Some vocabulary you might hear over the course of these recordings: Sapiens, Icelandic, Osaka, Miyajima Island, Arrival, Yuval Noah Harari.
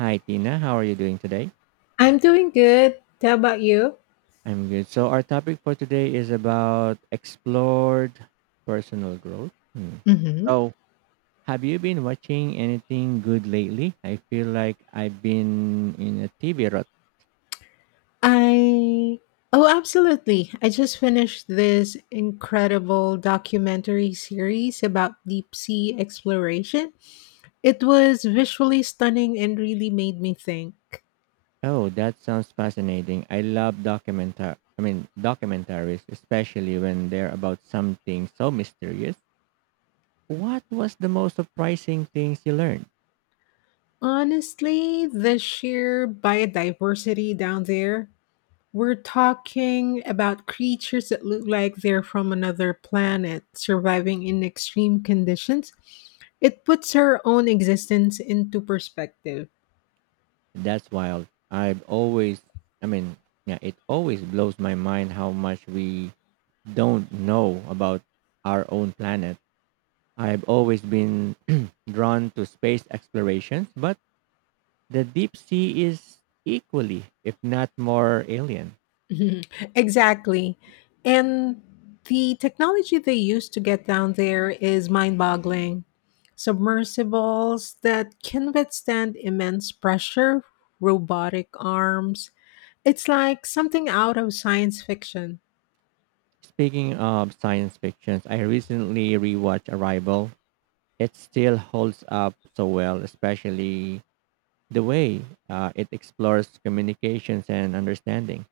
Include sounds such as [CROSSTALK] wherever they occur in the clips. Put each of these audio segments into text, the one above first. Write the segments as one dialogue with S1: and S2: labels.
S1: Hi, Tina. How are you doing today?
S2: I'm doing good. How about you?
S1: I'm good. So, our topic for today is about explored personal growth. Hmm.
S2: Hmm
S1: So, have you been watching anything good lately? I feel like I've been in a TV rut.
S2: I Oh, absolutely. I just finished this incredible documentary series about deep sea exploration. It was visually stunning and really made me think.
S1: Oh, that sounds fascinating. I love documentaries, especially when they're about something so mysterious. What was the most surprising things you learned?
S2: Honestly, the sheer biodiversity down there. We're talking about creatures that look like they're from another planet, surviving in extreme conditions. It puts her own existence into perspective.
S1: That's wild. I've always, I mean, Yeah, it always blows my mind how much we don't know about our own planet. I've always been [CLEARS THROAT] drawn to space explorations, but the deep sea is equally, if not more, alien.
S2: Mhm, exactly. And the technology they use to get down there is mind boggling. Submersibles that can withstand immense pressure, robotic arms. It's like something out of science fiction.
S1: Speaking of science fictions, I recently rewatched Arrival. It still holds up so well, especially the way it explores communications and understanding.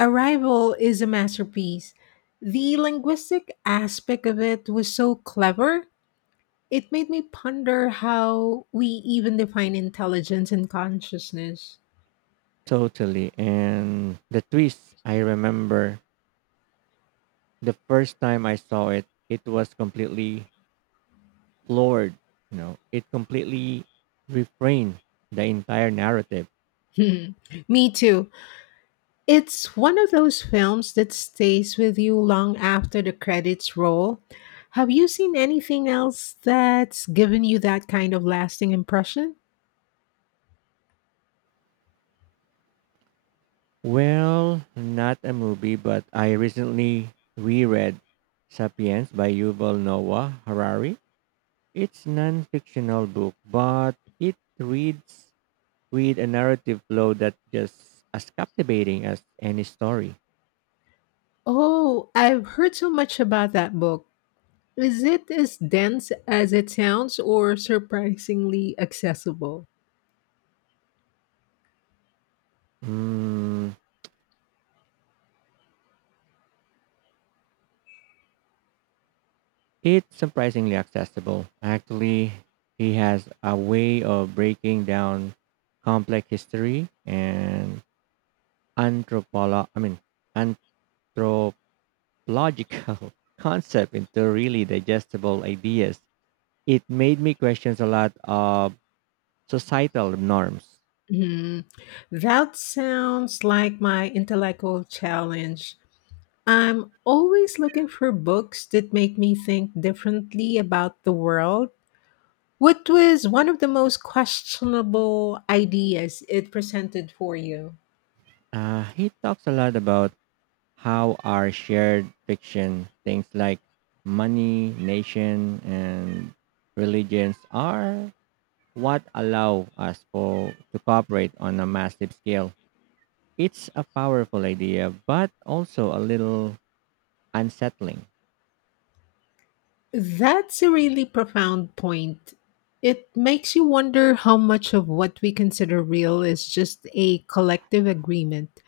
S2: Arrival is a masterpiece. The linguistic aspect of it was so clever, it made me ponder how we even define intelligence and consciousness. [LAUGHS]
S1: Totally. And the twist, I remember the first time I saw it, it was completely floored. You know, it completely reframed the entire narrative.
S2: Hmm. Me too. It's one of those films that stays with you long after the credits roll. Have you seen anything else that's given you that kind of lasting impression?
S1: Well, not a movie, but I recently reread Sapiens by Yuval Noah Harari. It's non-fictional book, but it reads with a narrative flow that just as captivating as any story.
S2: Oh, I've heard so much about that book. Is it as dense as it sounds or surprisingly accessible?
S1: Mm, it's surprisingly accessible. Actually, he has a way of breaking down complex history and anthropolo I mean anthropological [LAUGHS] concept into really digestible ideas. It made me question a lot of societal norms.
S2: Hmm, that sounds like my intellectual challenge. I'm always looking for books that make me think differently about the world. Which was one of the most questionable ideas it presented for you?
S1: He talks a lot about how our shared fiction, things like money, nation, and religions, are what allow us for to cooperate on a massive scale. It's a powerful idea, but also a little unsettling.
S2: That's a really profound point. It makes you wonder how much of what we consider real is just a collective agreement.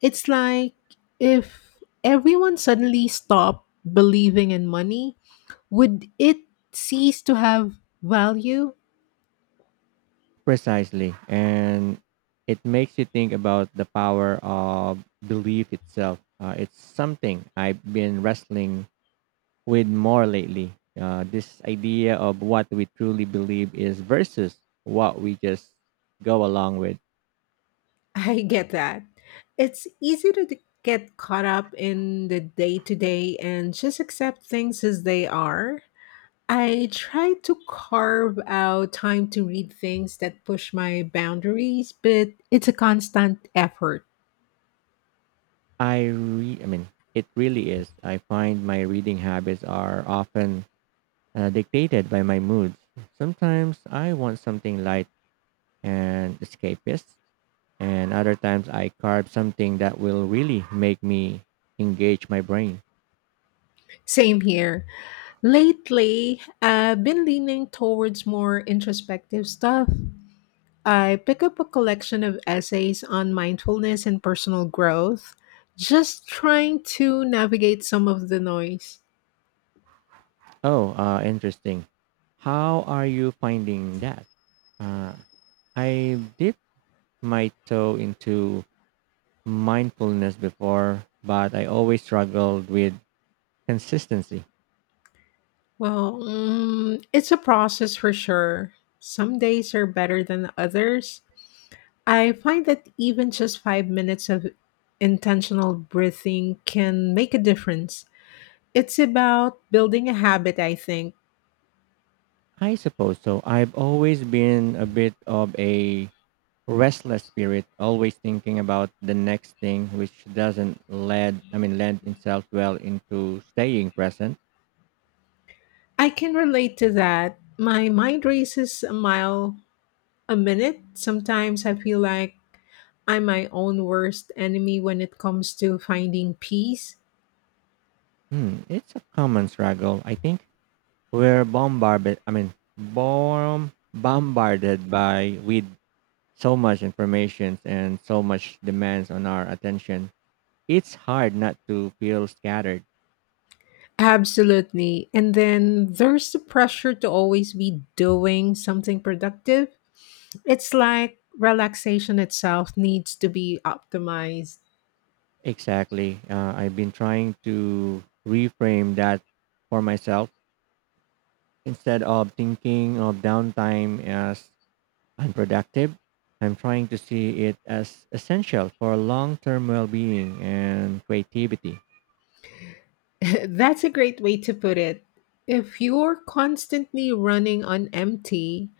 S2: It's like, if everyone suddenly stopped believing in money, would it cease to have value?
S1: Precisely, and it makes you think about the power of belief itself. It's something I've been wrestling with more lately. This idea of what we truly believe is versus what we just go along with.
S2: [LAUGHS] I get that. It's easy to get caught up in the day to day and just accept things as they are. I try to carve out time to read things that push my boundaries, but it's a constant effort.
S1: I re- I mean, It really is. I find my reading habits are often dictated by my moods. Sometimes I want something light and escapist, and other times I carve something that will really make me engage my brain.
S2: Same here. Lately, I've been leaning towards more introspective stuff. I pick up a collection of essays on mindfulness and personal growth, just trying to navigate some of the noise.
S1: Oh, interesting. How are you finding that? Uh, I did my toe into mindfulness before, but I always struggled with consistency.
S2: Well, it's a process for sure. Some days are better than others. I find that even just 5 minutes of intentional breathing can make a difference. It's about building a habit, I think.
S1: I suppose so. I've always been a bit of a restless spirit, always thinking about the next thing, which doesn't lend, I mean, lend itself well into staying present.
S2: I can relate to that. My mind races a mile a minute. Sometimes I feel like I'm my own worst enemy when it comes to finding peace.
S1: Hmm, it's a common struggle, I think. We're bombarded, I mean, bomb, bombarded by with so much information and so much demands on our attention it's hard not to feel scattered.
S2: Absolutely. And then there's the pressure to always be doing something productive. It's like relaxation itself needs to be optimized.
S1: Exactly. I've been trying to reframe that for myself. Instead of thinking of downtime as unproductive, I'm trying to see it as essential for long term well being and creativity.
S2: [LAUGHS] That's a great way to put it. If you're constantly running on empty,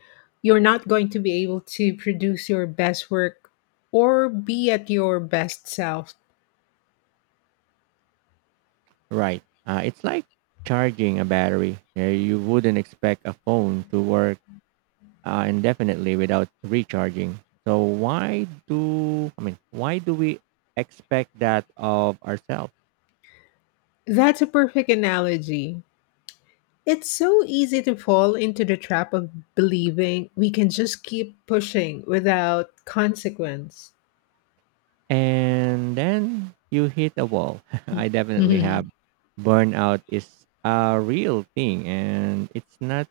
S2: you're not going to be able to produce your best work or be at your best self.
S1: Right. It's like charging a battery. You wouldn't expect a phone to work indefinitely without recharging. So why do we expect that of ourselves?
S2: That's a perfect analogy. It's so easy to fall into the trap of believing we can just keep pushing without consequence.
S1: And then you hit a wall. [LAUGHS] I definitely
S2: Mhm.
S1: have burnout is a real thing and it's not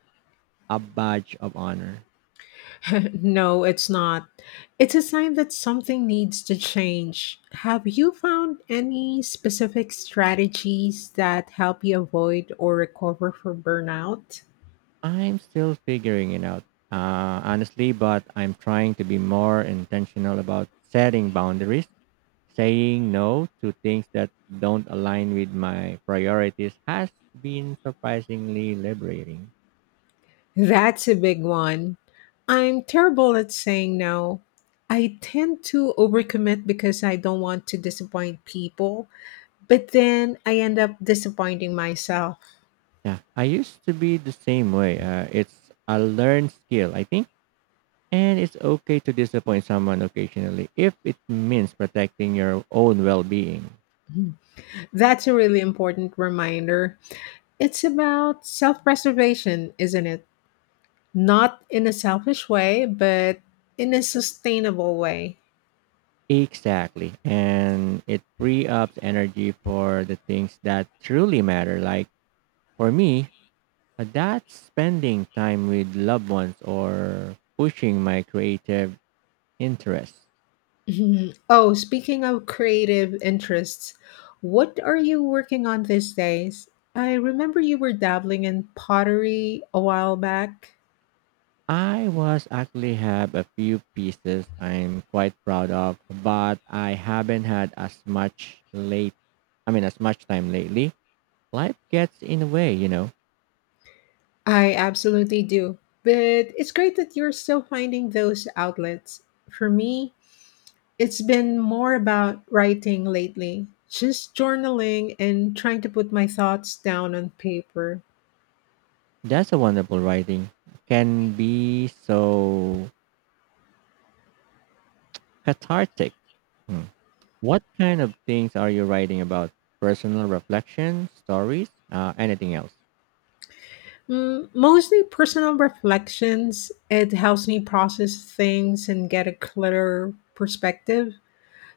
S1: a badge of honor.
S2: [LAUGHS] No, it's not. It's a sign that something needs to change. Have you found any specific strategies that help you avoid or recover from burnout?
S1: I'm still figuring it out. Honestly, but I'm trying to be more intentional about setting boundaries. Saying no to things that don't align with my priorities has been surprisingly liberating.
S2: That's a big one. I'm terrible at saying no. I tend to overcommit because I don't want to disappoint people, but then I end up disappointing myself.
S1: Yeah, I used to be the same way. It's a learned skill, I think. And it's okay to disappoint someone occasionally if it means protecting your own well being.
S2: That's a really important reminder. It's about self preservation, isn't it? Not in a selfish way, but in a sustainable way.
S1: Exactly. And it free up energy for the things that truly matter. Like for me, that's spending time with loved ones or pushing my creative interest.
S2: Mhm. Oh, speaking of creative interests, what are you working on these days? I remember you were dabbling in pottery a while back.
S1: I was actually have a few pieces I'm quite proud of, but I haven't had as much time lately. Life gets in the way, you know.
S2: I absolutely do. But it's great that you're still finding those outlets. For me, it's been more about writing lately, just journaling and trying to put my thoughts down on paper.
S1: That's a wonderful writing. Can be so cathartic. Hmm. What kind of things are you writing about? Personal reflection, stories, anything else?
S2: Mm, mostly personal reflections. It helps me process things and get a clearer perspective.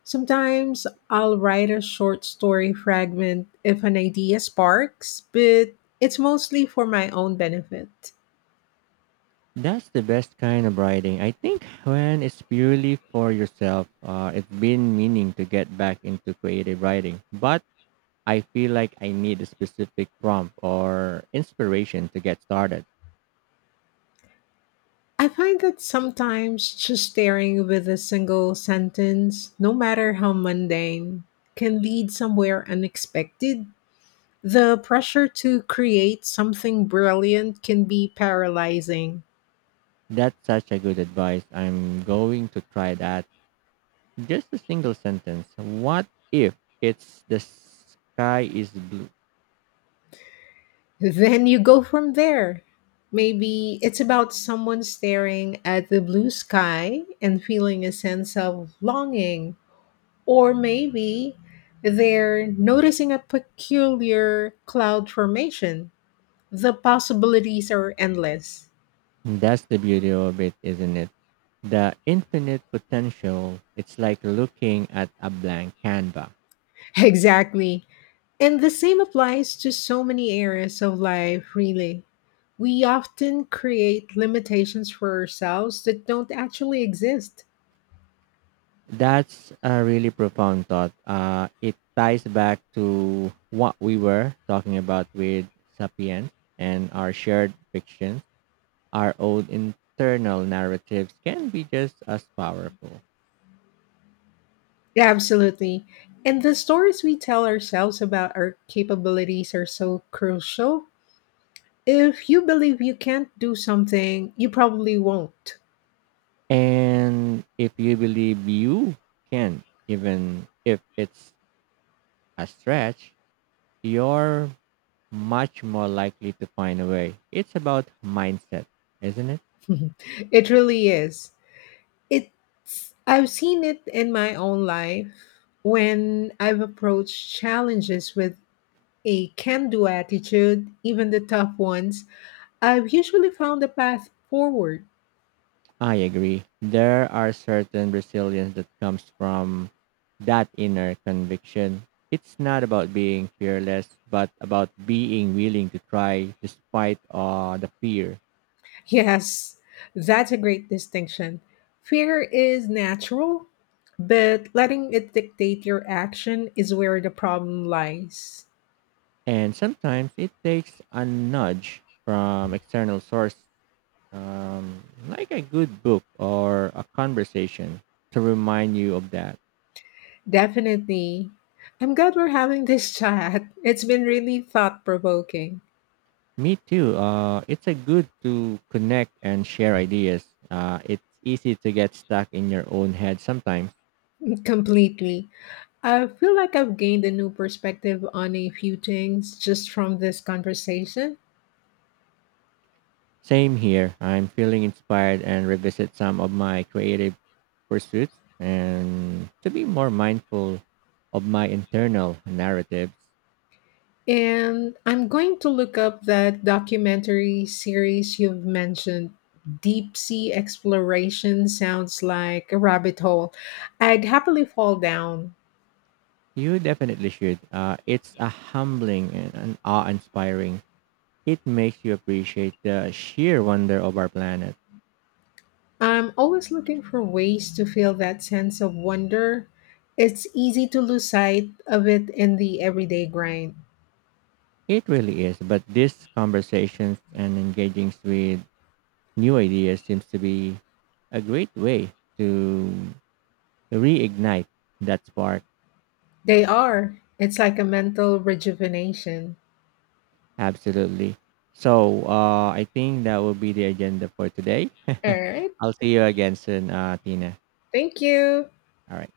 S2: Sometimes I'll write a short story fragment if an idea sparks, but it's mostly for my own benefit.
S1: That's the best kind of writing. I think when it's purely for yourself, it's been meaning to get back into creative writing, but I feel like I need a specific prompt or inspiration to get started.
S2: I find that sometimes just staring with a single sentence, no matter how mundane, can lead somewhere unexpected. The pressure to create something brilliant can be paralyzing.
S1: That's such a good advice. I'm going to try that. Just a single sentence. What if it's the sky is blue?
S2: Then you go from there. Maybe it's about someone staring at the blue sky and feeling a sense of longing. Or maybe they're noticing a peculiar cloud formation. The possibilities are endless.
S1: That's the beauty of it, isn't it? The infinite potential. It's like looking at a blank canvas.
S2: [LAUGHS] Exactly. And the same applies to so many areas of life, really. We often create limitations for ourselves that don't actually exist.
S1: That's a really profound thought. It ties back to what we were talking about with Sapiens and our shared fictions. Our own internal narratives can be just as powerful.
S2: Absolutely. And the stories we tell ourselves about our capabilities are so crucial. If you believe you can't do something, you probably won't.
S1: And if you believe you can, even if it's a stretch, you're much more likely to find a way. It's about mindset, isn't it?
S2: [LAUGHS] It really is. It's I've seen it in my own life when I've approached challenges with a can-do attitude. Even the tough ones, I've usually found a path forward.
S1: I agree. There are certain resilience that comes from that inner conviction. It's not about being fearless, but about being willing to try despite the fear.
S2: Yes, that's a great distinction. Fear is natural, but letting it dictate your action is where the problem lies.
S1: And sometimes it takes a nudge from external source, like a good book or a conversation, to remind you of that.
S2: Definitely. I'm glad we're having this [LAUGHS] chat. It's been really thought provoking.
S1: Me too. It's a good to connect and share ideas. It's easy to get stuck in your own head sometimes.
S2: [LAUGHS] Completely. I feel like I've gained a new perspective on a few things just from this conversation.
S1: Same here. I'm feeling inspired and revisit some of my creative pursuits and to be more mindful of my internal narratives.
S2: And I'm going to look up that documentary series you've mentioned. Deep sea exploration sounds like a rabbit hole I'd happily fall down.
S1: You definitely should. It's a humbling and an awe-inspiring. It makes you appreciate the sheer wonder of our planet.
S2: I'm always looking for ways to feel that sense of wonder. It's easy to lose sight of it in the everyday grind.
S1: It really is. But these conversations and engaging with new ideas seems to be a great way to reignite that spark.
S2: They are. It's like a mental rejuvenation.
S1: Absolutely. So I think that will be the agenda for today.
S2: All
S1: [LAUGHS]
S2: right.
S1: I'll see you again soon, Tina.
S2: Thank you.
S1: All right.